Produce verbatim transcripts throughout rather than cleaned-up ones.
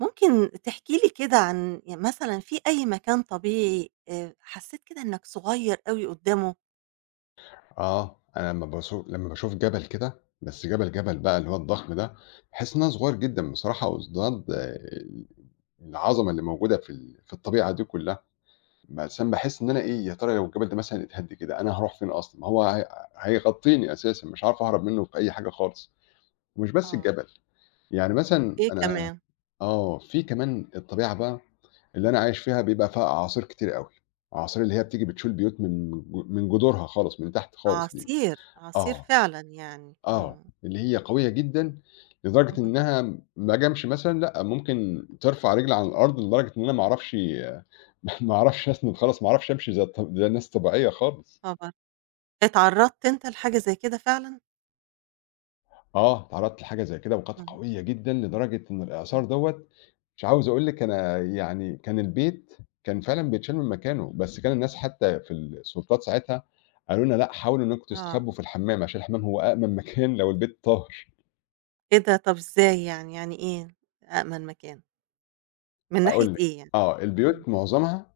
ممكن تحكي لي كده عن ي مثلًا في أي مكان طبيعي آآ، حسّيت كده إنّك صغيّر أوي قدّامه؟ آه، أنا لمّا باشو لمّا باشوف جبل كده، بس جبل، جبل بقى اللي هو الضخم ده، باحس إن أنا صغير جدًا بصراحة قصاد ال العظمة اللي موجودة في ال في الطبيعة دي كلّها، مثلًا باحس إن أنا إيه، يا ترى لو الجبل ده مثلًا اتهد كده، أنا هاروح فين أصلًا؟ ما هو هي هيغطيني أساسًا، مش هاعرف أهرب منّه في أي حاجة خالص، ومش بس آه. الجبل، يعني إمم. مثلًا إيه أنا كمان؟ آه، في كمان الطبيعة بقى اللي أنا عايش فيها بيبقى فيها أعاصير كتير أوي، أعاصير اللي هي بتيجي بتشول بيوت من ج من جذورها خالص، من تحت خالص دي. عصير، عصير آه. فعلًا يعني، آه، إمم. اللي هي قوية جدًا، لدرجة اهم. إنها ما جامش مثلًا لأ، ممكن ترفع رجل عن الأرض لدرجة إن أنا ما أعرفش ما أعرفش أسند خالص، ما أعرفش أمشي زي الط زي الناس الطبيعية خالص. خبر. اتعرّضت أنت لحاجة زي كده فعلًا؟ آه، اتعرضت لحاجة زي كده وكانت إمم، قوية جدًا لدرجة إن الإعصار إمم. دوّة مش عاوز أقول لِك، أنا يعني كان البيت كان فعلًا بيتشال من مكانه، بس كان الناس حتى في السلطات ساعتها قالوا لنا لأ، حاولوا إنكم آه، تستخبوا في الحمام عشان الحمام هو أأمن مكان لو البيت طاهر. إيه ده؟ طَب إزاي يعني، يعني إيه أأمن مكان، من ناحية هاقول لِك، إيه يعني؟ آه، إمم، البيوت معظمها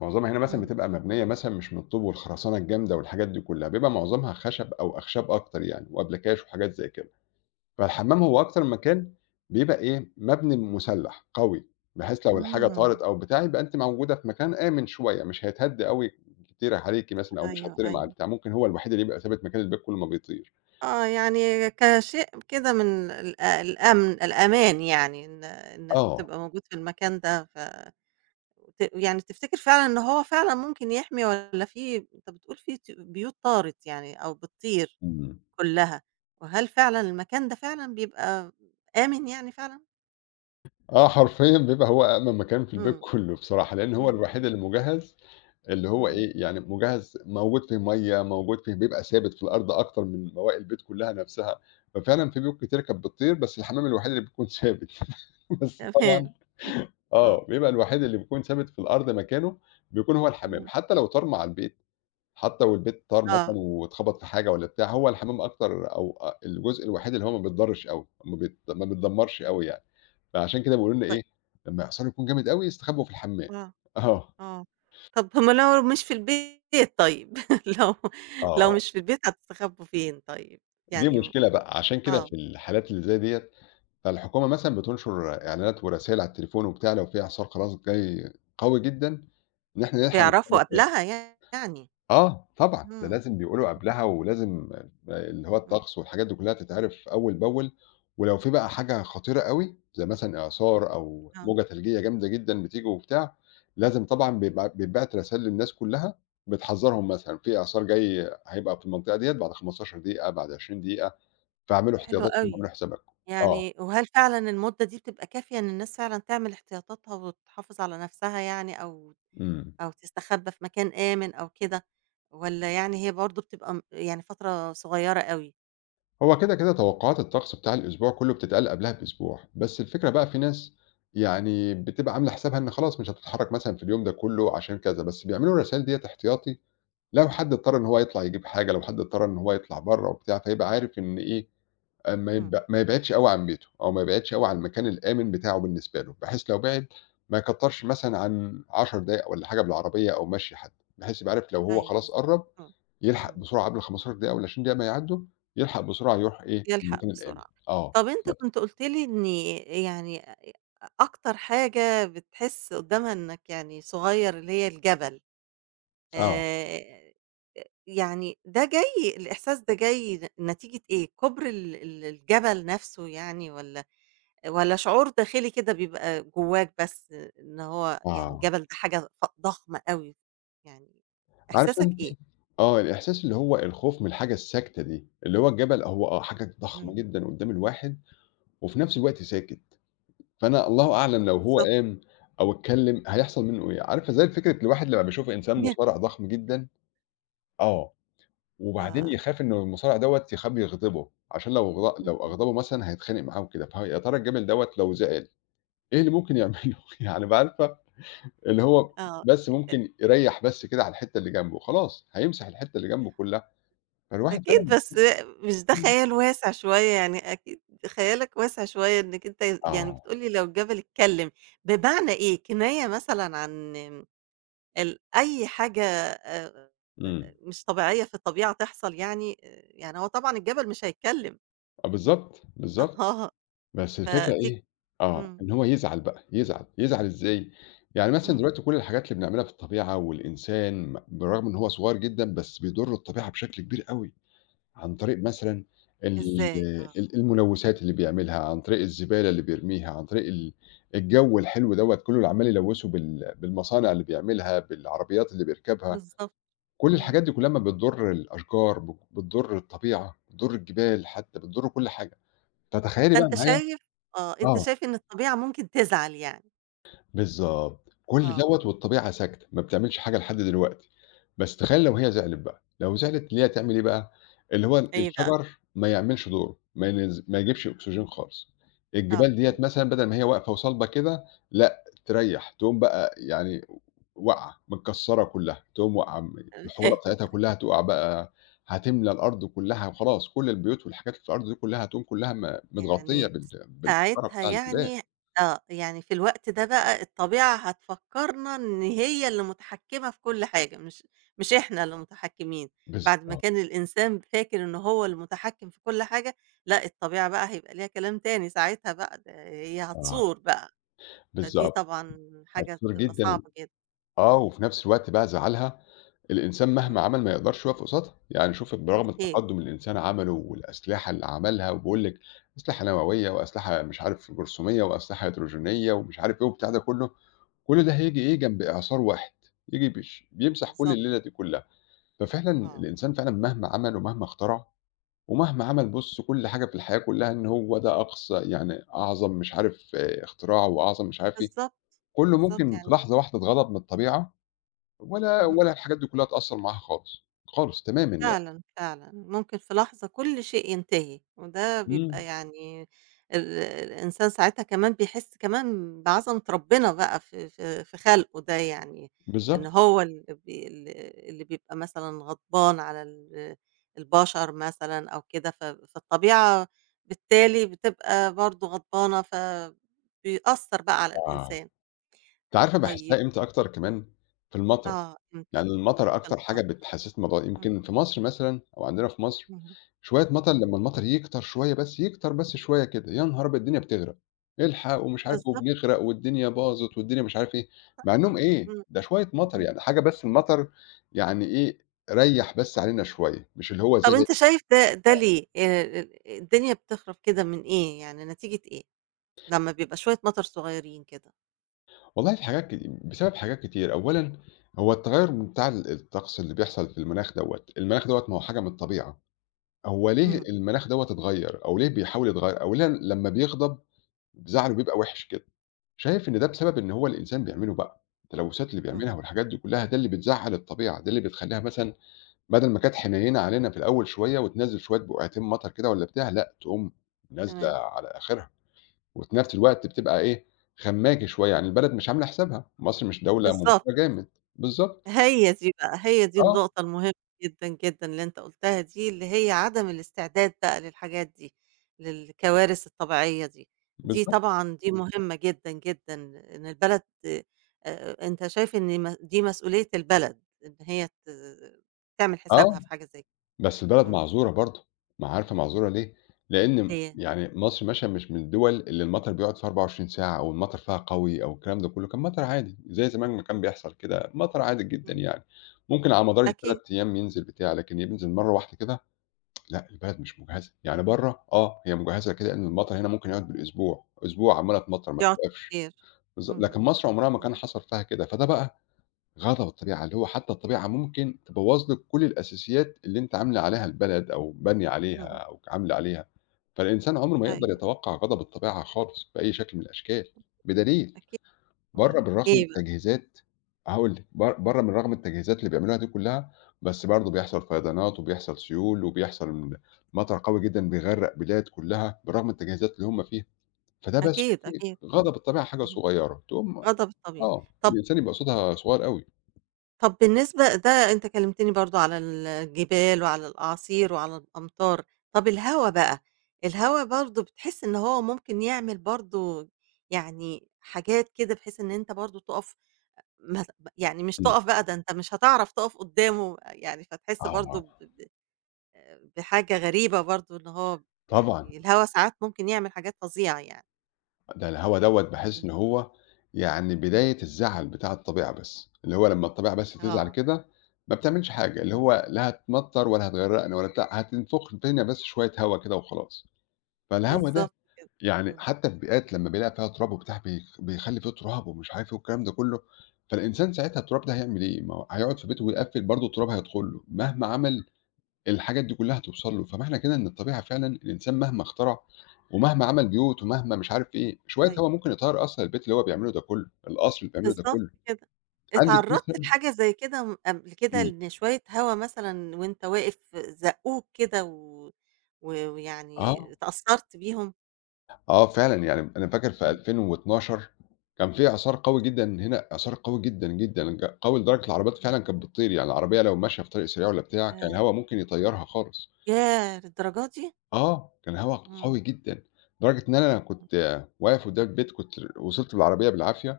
معظمها هنا مثلًا إمم، بتبقى مبنية مثلًا مش من الطوب والخرسانة الجامدة والحاجات دي كلّها، بيبقى معظمها خشب أو أخشاب أكتر يعني وأبلكاش وحاجات زي كده، فالحمام هو أكتر مكان بيبقى إيه، مبني مسلّح قوي، بحيث لو الحاجة طارت إمم. أو بتاع يبقى أنتِ موجودة في مكان آمن شوية، مش هيتهد أوي كتير عليكِ مثلًا أو أيوه، مش هتطيري مع أيوه. البتاع، ممكن هو الوحيد اللي يبقى ثابت مكان البيت كلّه ما بيطير. آه، يعني كشيء كده من ال آه، الأمن الأمان، يعني إن إنك آه، تبقى موجود في المكان ده، ف ت يعني تفتكر فعلًا إن هو فعلًا ممكن يحمي، والّا في أنت بتقول في ت بيوت طارت يعني أو بتطير إمم، كلّها، وهل فعلًا المكان ده فعلًا بيبقى آمن يعني فعلًا؟ آه حرفيًا بيبقى هو أأمن مكان في البيت إمم، كلّه بصراحة، لإن هو إمم، الوحيد إمم، اللي مجهّز اللي هو إمم. إيه، يعني مجهّز موجود فيه مَيّة، موجود فيه بيبقى ثابت في الأرض أكتر من بواقي البيت كلّها نَفْسها، ففعلًا في بيوت كتيرة كانت بتطير، بس الحمام الوحيد اللي بيكون ثابت بس طبعًا تمام. آه. آه، بيبقى الوحيد اللي بيكون ثابت في الأرض مكانه بيكون هو الحمام، اهم. حتى لو طار مع البيت، حتى لو البيت طار مثلًا آه. واتخبط في حاجة والّا بتاع، هو الحمام أكتر أو أ الجزء الوحيد اللي هو ما بيتضرّش أوي، ما بيت ما بيتدمّرش أوي يعني، فعشان كده بيقولوا لنا طيب. إيه، لمّا يحصل يكون جامد أوي، استخبّوا في الحمام. آه. آه، آه. طَب هم لو مش في البيت طيب؟ لو لو آه. مش في البيت، هتستخبّوا فين طيب؟ دي يعني مشكلة بقى، عشان كده آه. في الحالات اللي زي ديّة، فالحكومة مثلًا بتنشر إعلانات ورسايل على التليفون وبتاع لو في إعصار خلاص جاي قوي جدًا، إن إحنا نلحق نتصرّف بيعرفوا فيها. قبلها يعني. آه طبعًا، ده إمم. لازم بيقولوا اهم. قبلها ولازم اللي هو إمم. الطقس والحاجات دي كلّها تتعرف أول بأول، ولو في بقى حاجة خطيرة أوي، زي مثلًا إعصار أو آه. موجة تلجية جامدة جدًا بتيجي وبتاع، لازم طبعًا بيبع بيتبعت رسايل للناس كلّها بتحذّرهم مثلًا في إعصار جاي هيبقى في المنطقة ديّة بعد 15 دقيقة، بعد 20 دقيقة. فاعملوا حلو احتياطاتكم أوي. واعملوا حساباتكم. آه، يعني، وهل فعلًا المدة دي بتبقى كافية إن الناس فعلًا تعمل احتياطاتها وتحافظ على نَفْسها يعني، أو إمم. أو تستخبى في مكان آمن أو كده، والّا يعني هي برضه بتبقى م يعني فترة صغيّرة أوي؟ هو كده، كده توقعات الطقس بتاع الأسبوع كلّه بتتقال قبلها بأسبوع، بس الفكرة بقى في ناس يعني بتبقى عاملة حسابها إن خلاص مش هتتحرّك مثلًا في اليوم ده كلّه عشان كذا، بس بيعملوا الرسايل ديّة احتياطي لو حد اضطر إن هو يطلع يجيب حاجة، لو حد اضطر إن هو يطلع برّه وبتاع، فيبقى عارف إن إيه، آآ ما يب إمم. ما يبعدش أوي عن بيته، أو ما يبعدش أوي عن المكان الآمن بتاعه بالنسبة له، بحيث لو بِعد ما يكترش مثلًا عن 10 دقايق والّا حاجة بالعربية أو مشي حتى، بحيث يبقى عارف لو هو أيوه، خلاص بالضبط. قرّب آه. يلحق إمم. بسرعة قبل الخمستاشر دقيقة وال20 دقيقة ما يعدّوا، يلحق بسرعة يروح إيه، يلحق المكان الآمن. بسرعة. آه طَب أنت بالضبط، كنت قُلت لي إن يعني أ أكتر حاجة بتحس قدّامها إنّك يعني صغيّر اللي هي الجبل، آه، آآ يعني ده جاي الإحساس ده جاي ن نتيجة إيه؟ كُبر ال ال الجبل نَفْسه يعني، والّا والّا شعور داخلي كده بيبقى جوّاك بس، إن هو يعني آه، الجبل ده حاجة ف ضخمة أوي، يعني عارف إحساسك أنتِ إيه؟ آه، الإحساس اللي هو الخوف من الحاجة الساكتة دي، اللي هو الجبل هو آه حاجة ضخمة إمم. جدًا قدّام الواحد، وفي نفس الوقت ساكت. فأنا الله أعلم لو هو بالضبط. قام أو اتكلّم هيحصل منّه إيه، عارفة زي فكرة الواحد لمّا بيشوف إنسان مصارع ضخم جدًا آه، ف وبعدين اهم. يخاف إنه المصارع دوّة يخاب يغضبه، عشان لو غ لو أغضبه مثلًا هيتخانق معاه وكده، فيا ترى الجمل دوّة لو زعل إيه اللي ممكن يعمله؟ يعني ب عارفة اللي هو آه. بس ممكن يريّح بس كده على الحتّة اللي جنبه، خلاص هيمسح الحتّة اللي جنبه كلّها، فالواحد أكيد، فعلًا بس بيحس مش ده إمم، خيال واسع شوية، يعني أكيد خيالك واسع شوية، إنك أنت يعني آه، بتقول لي لو الجبل اتكلم، بمعنى إيه؟ كناية مثلًا عن ال أي حاجة آآ إمم، مش طبيعية في الطبيعة تحصل يعني؟ آآ يعني هو طبعًا الجبل مش هيتكلم، آه بالضبط، بالضبط. آه، بس الفكرة فدي إيه آه، إمم، إن هو يزعل بقى، يزعل، يزعل إزاي؟ يعني مثلًا إمم. دلوقتي كل الحاجات اللي بنعملها في الطبيعة والإنسان بالرغم إن هو صغير جدًا، بس بيضر الطبيعة بشكل كبير أوي، عن طريق مثلًا ال إزاي؟ آه، ال الملوثات اللي بيعملها، عن طريق الزبالة اللي بيرميها، عن طريق ال الجو الحلو دوّة كله اللي عمّال يلوثه بال بالمصانع اللي بيعملها، بالعربيات اللي بيركبها، بالضبط. كل إمم. الحاجات دي كلها ما بتضر الأشجار، ب بتضر الطبيعة، بتضر الجبال حتى، بتضر كل حاجة، فتخيّلي بقى فأنت معايا شايف آه، أنت آه. شايف إن الطبيعة ممكن تزعل يعني، بالضبط. كل آه، دوّة والطبيعة ساكتة، ما بتعملش حاجة لحد دلوقتي. بس تخيل لو هي زعلت بقى، لو زعلت اللي هي تعمل إيه بقى، اللي هو إيه بقى؟ الشجر ما يعملش دوره، ما ينز ما يجيبش أكسجين خالص. آه، الجبال ديّة تمام. مثلًا بدل ما هي واقفة وصلبة كده، لأ تريّح، تقوم بقى يعني واقعة، متكسّرة كلّها، تقوم واقعة م الحجارة بتاعتها كلّها تقع بقى، هتملى الأرض كلّها وخلاص، كل البيوت والحاجات اللي في الأرض دي كلّها هتقوم كلّها م متغطية يعني بال بالحجارة ساعتها بتاع الجبال. يعني آه، يعني في الوقت ده بقى الطبيعة هتفكّرنا إن هي اللي متحكّمة في كل حاجة، مش مش إحنا اللي متحكّمين، بعد ما بالضبط، كان الإنسان فاكر إن هو المتحكّم في كل حاجة، لأ الطبيعة بقى هيبقى ليها كلام تاني ساعتها بقى، ده هي آه، هتصور بقى، فدي بالضبط. طبعًا حاجة حسّاس بتبقى جدًا، صعبة جدًا، آه، إمم، وفي نفس الوقت بقى زعلها الإنسان إمم، مهما عمل ما يقدرش يقف قصادها، يعني شوف برغم أكيد، التقدُّم اللي الإنسان عمله والأسلحة اللي عملها وبيقول لِك أسلحة نووية وأسلحة مش عارف جرثومية وأسلحة هيدروجينية ومش عارف إيه وبتاع ده كُلّه، كل ده هييجي إيه، جنب إعصار واحد، ييجي بيش بيمسح كل بالضبط، الليلة دي كُلّها، ففعلًا آه، الإنسان فعلًا مهما عمل ومهما اخترع ومهما عمل بُص كل حاجة في الحياة كُلّها إن هو ده أقصى يعني أعظم مش عارف اختراع وأعظم مش عارف إيه، بالضبط، كُلّه بالضبط ممكن في يعني لحظة واحدة اتغضب من الطبيعة ولا اهم. ولا الحاجات دي كلّها تأثّر معاها خالص، خالص تمامًا يعني. فعلًا، فعلًا، ممكن في لحظة كل شيء ينتهي، وده إمم، بيبقى يعني ال الإنسان ساعتها كمان بيحس كمان بعظمة ربنا بقى في في في خلقه ده يعني، إن بالضبط، هو اللي بي ال اللي بيبقى مثلًا غضبان على ال البشر مثلًا أو كده، ف فالطبيعة بالتالي بتبقى برضه غضبانة، فبيأثّر بقى على آه، الإنسان. أنت عارفة طيب. باحسّها إمتى أكتر كمان؟ في المطر، آه، إمتى؟ يعني المطر قلب أكتر حاجة مطر؟ بتحسّسني بالموضوع إمم. يمكن في مصر مثلًا أو عندنا في مصر اهم. شوية مطر إمم. لمّا المطر يكتر شوية بس، يكتر بس شوية كده، يا نهار أبيض! الدنيا بتغرق، الحق ومش عارف بالضبط. وبنغرق والدنيا باظت والدنيا مش عارف إيه، مع إنّهم إيه، إمم. ده شوية مطر اهم. يعني حاجة بس المطر يعني إيه، ريّح بس علينا شوية، مش اللي هو طب زي أنت شايف ده ده ليه؟ آآ ال الدنيا بتخرب كده من إيه، يعني نتيجة إيه؟ لمّا بيبقى شوية مطر صغيّرين كده. والله في حاجات كت بسبب حاجات كتير، أولًا هو التغيُّر بتاع ال الطقس اللي بيحصل في المناخ دوّة، المناخ دوّة ما هو حاجة من الطبيعة، هو ليه اهم، المناخ دوّة اتغيّر أو ليه بيحاول يتغيّر أو ليه لمّا بيغضب زعله بيبقى وِحِش كده، شايف إن ده بسبب إن هو الإنسان بيعمله بقى، التلوثات اللي بيعملها إمم، والحاجات دي كلّها ده اللي بتزعّل الطبيعة، ده اللي بتخلّيها مثلًا بدل ما كانت حنيّنة علينا في الأول شوية وتنزّل شوية بقعتين مطر كده والّا بتاع، لأ تقوم نازلة تمام، على آخرها. وفي نفس الوقت بتبقى إيه، خمّاجة شوية، يعني البلد مش عاملة حسابها، مصر مش دولة بالضبط، ممتِرة جامد، بالضبط، هي دي بقى، هي دي آه، النقطة المهمة جدًا، جدًا اللي أنت قُلتها دي، اللي هي عدم الاستعداد بقى للحاجات دي، للكوارث الطبيعية دي، دي بالضبط، طبعًا دي مهمة جدًا، جدًا إن البلد، آآ أنت شايف إن م دي مسؤولية البلد، إن هي ت تعمل آه، حسابها في حاجة زي كده، بس بلد إمم، معذورة برضه، ما عارفة معذورة ليه؟ لإن هي يعني مصر مثلًا مش من الدول اللي المطر بيقعد فيها 24 ساعة أو المطر فيها قوي أو الكلام ده كلّه، كان مطر عادي، زي زمان ما كان بيحصل كده، مطر عادي جدًا إمم، يعني، ممكن على مدار أكيد. التلات أيام ينزل بتاع، لكن ينزل مرّة واحدة كده، لأ البلد مش مجهزة، يعني برّه آه، هي مجهزة كده إن المطر هنا ممكن يقعد بالأسبوع، أسبوع عمّالة تمطر ما بيقعد بتوقفش. كتير. بالضبط، لكن اهم، مصر عمرها ما كان اهم، حصل فيها كده، فده بقى غضب الطبيعة، اللي هو حتى الطبيعة ممكن تبوّظ لِك كل الأساسيات اللي أنتِ عاملة عليها البلد أو بانية عليها إمم، أو عاملة عليها، فالإنسان عمره ما يقدر أيوه يتوقّع غضب الطبيعة خالص بأي شكل من الأشكال، بدليل أكيد، برّه آه، بالرغم من إيه بقى؟ التجهيزات هاقول لِك، بر برّه من رغم التجهيزات اللي بيعملوها دي كلّها، بس برضه بيحصل فيضانات وبيحصل سيول وبيحصل مطر قوي جدًا بيغرّق بلاد كلّها، بالرغم من التجهيزات اللي هم فيها، فده بس أكيد، شوفي أكيد، غضب إمم، الطبيعة حاجة اهم، صغيّرة، تقوم آه ده بالطبيعي. آه، طب، الإنسان يبقى صوتها صغيّر أوي. طب بالنسبة ده أنت كلمتني برضه على الجبال وعلى الأعاصير وعلى الأمطار، طب الهوا بقى، الهوا برضه بتحس إن هو ممكن يعمل برضه يعني حاجات كده، بحيث إن أنت برضه تُقف، ما ت يعني مش إمم، تُقف بقى، ده أنت مش هتعرف تُقف قدّامه يعني، فتحس برضه ب آه، آآ بحاجة غريبة برضه، إن هو طبعًا، يعني الهوا ساعات ممكن يعمل حاجات فظيعة يعني، ده الهوا دوّة باحس إمم، إن هو يعني بداية الزعل بتاع الطبيعة بس، اللي هو لمّا الطبيعة بس تزعل آه، كده ما بتعملش حاجة، اللي إمم، هو لا هتمطّر ولا هتغرّقنا ولا بتاع، هتنفُخ فينا بس شوية هوا كده وخلاص. فالهوا ده بالضبط كده، يعني إمم، حتى في بيئات لمّا بيلاقي فيها تراب وبتاع بيخ بيخلّي في تراب ومش عارف إيه والكلام ده كلّه، فالإنسان ساعتها التراب ده هيعمل إيه؟ ما هو هيقعد في بيته ويقفّل برضه التراب هيدخل له، مهما عمل الحاجات دي كلّها هتوصل له، فمعنى كده إن الطبيعة فعلًا الإنسان مهما اخترع، ومهما عمل بيوت، ومهما مش عارف إيه، شوية هوا أيوه، ممكن يطيّر أصلًا البيت اللي هو بيعمله ده كلّه، القصر اللي بيعمله ده بالضبط كلّه، كده. عندِك اتعرّضت مثلًا لحاجة زي كده م قبل كده، إمم، إن شوية هوا مثلًا وأنت واقف زقّوك كده، و و آه، ويعني اتأثّرت بيهم؟ آه فعلًا يعني أنا فاكر في إمم. ألفين واتناشر كان في إعصار قوي جدًا هنا، إعصار قوي جدًا، جدًا، ج قوي لدرجة العربيات فعلًا كانت بتطير، يعني العربية لو ماشية في طريق سريع والّا بتاع، كان آآ الهوا ممكن يطيّرها خالص، ياه! للدرجة دي! آه، كان الهوا قوي إمم، جدًا، لدرجة إن أنا إمم، كنت آه، واقف قدّام البيت كنت وصلت بالعربية بالعافية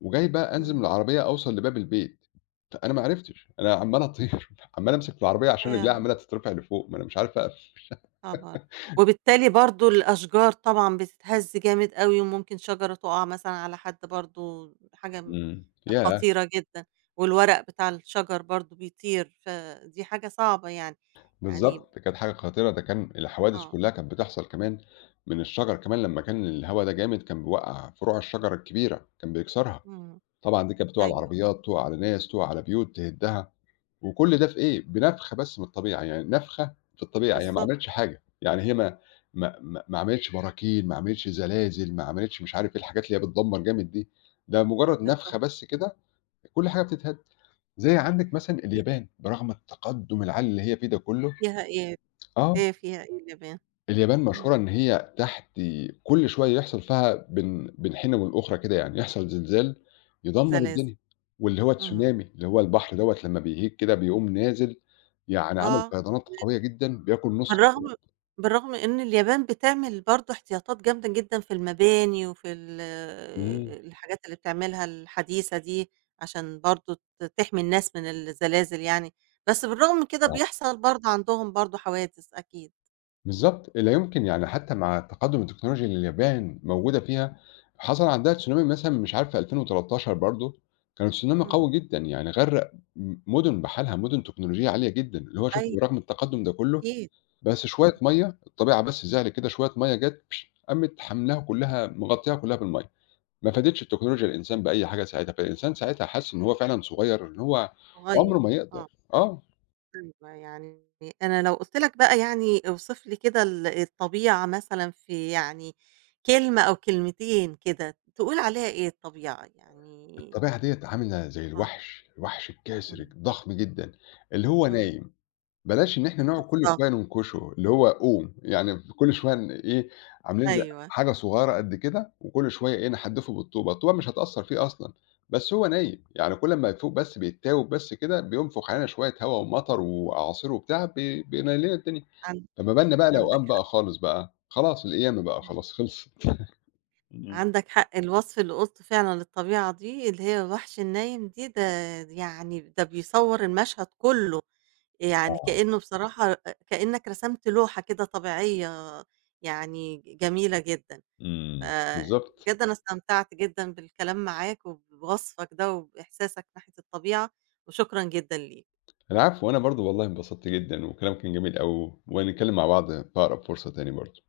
وجاي بقى أنزل إمم، من العربية أوصل لباب البيت، فأنا ما عرفتش، أنا عمّال أطير، عمّال أمسك في العربية عشان رجليها ياه! عمّالة تترفع لفوق، ما أنا مش عارف أقف. طبعًا. وبالتالي برضه الأشجار طبعًا بتتهَز جامد أوي، وممكن شجرة تُقع مثلًا على حد، برضه حاجة م إمم. ياه! خطيرة جدًا، والورق بتاع الشجر برضه بيطير، فدي حاجة صعبة يعني. يعني بالضبط، كانت حاجة خطيرة، ده كان الحوادث آه، كلّها كانت بتحصل كمان من الشجر كمان لمّا كان الهوا ده جامد كان بيوقّع فروع الشجر الكبيرة، كان بيكسرها، إمم، طبعًا دي كانت بتقع على أيوه، العربيات، تقع على ناس، تقع على بيوت، تهدّها. وكل ده في إيه، بنفخة بس من الطبيعة، يعني نفخة في الطبيعة، هي ما بالضبط، عملتش حاجة، يعني هي ما ما ما ما عملتش براكين، ما عملتش زلازل، ما عملتش مش عارف إيه الحاجات اللي هي بتدمّر جامد دي، ده مجرد بالضبط. نفخة بس إمم، كده كل حاجة بتتهد، زي عندِك مثلًا أكيد. اليابان برغم التقدُّم العالي اللي هي فيه ده كُلّه فيها إيه؟ آه، هي فيها إيه كمان؟ اليابان إمم، مشهورة إن هي تحت كل شوية يحصل فيها بين بين حِينة والأخرى كده يعني، يحصل زلزال يدمّر زلازل. الدنيا، واللي هو اهم. تسونامي، اللي هو البحر دوّة لمّا بيهيج كده بيقوم نازل، يعني عامل آه. فيضانات قوية جدًا بياكل نُص بالرغم، البلد. بالرغم إن اليابان بتعمل برضه احتياطات جامدة جدًا في المباني وفي ال إمم، الحاجات اللي بتعملها الحديثة دي، عشان برضه ت تحمي الناس من الزلازل يعني، بس بالرغم من كده آه، بيحصل برضه عندهم برضه حوادث أكيد، بالضبط، لا يمكن يعني حتى مع تقدُّم التكنولوجيا اللي اليابان موجودة فيها، حصل عندها تسونامي مثلًا مش عارف في ألفين وتلتاشر برضه، كان تسونامي إمم، قوي جدًا يعني غرّق م مُدن بحالها، مُدن تكنولوجية عالية جدًا، اللي هو شوف أيوه برغم التقدُّم ده كُلّه أكيد، بس شوية إمم، مَيّة، الطبيعة بس زعلت كده شوية مَيّة جات قامت حاملاها كلّها مغطّياها كلّها بالمَيّة، ما فادتش التكنولوجيا الإنسان بأي حاجة ساعتها، فالإنسان ساعتها حَس إن هو فعلًا صغير، إن هو عمره صغير، ما يقدر آه، آه، أيوه يعني، أنا لو قُلت لك بقى يعني، اوصف لي كده ال الطبيعة مثلًا في يعني كلمة أو كلمتين كده، تقول عليها إيه الطبيعة يعني؟ الطبيعة ديّة عاملة زي آه. الوحش، الوحش الكاسر إمم، الضخم جدًا، اللي هو إمم، نايم، بلاش إن إحنا نقعد كل بالضبط، شوية ننكشه، اللي هو قوم، يعني كل شوية ن إيه، عاملين زي أيوه، حاجة صغيرة قد كده وكل شوية إيه، نحدفه بالطوبة، الطوبة مش هتأثّر فيه أصلًا، بس هو نايم، يعني كل أمّا يفوق بس بيتتاوب بس كده بينفخ علينا شوية هوا ومطر وأعاصير وبتاع ب بينيل لنا الدنيا، عن فما بالنا بقى لو عندك قام حق، بقى خالص بقى، خلاص القيامة بقى إمم، خلاص خلصت. إمم. عندك حق، الوصف اللي قُلته فعلًا للطبيعة دي اللي هي الوحش النايم دي، ده يعني ده بيصوّر المشهد كلّه، يعني آه، كإنه بصراحة أ كإنك رسمت لوحة كده طبيعية يعني ج جميلة جدًا، إمم، بالضبط. فبجد أنا استمتعت جدًا بالكلام معاك وبوصفك ده وبإحساسك ناحية الطبيعة، وشكرًا جدًا ليك. العفو، وأنا برضه والله انبسطت جدًا والكلام كان جميل أوي، ونتكلم مع بعض في أقرب فرصة تاني برضه.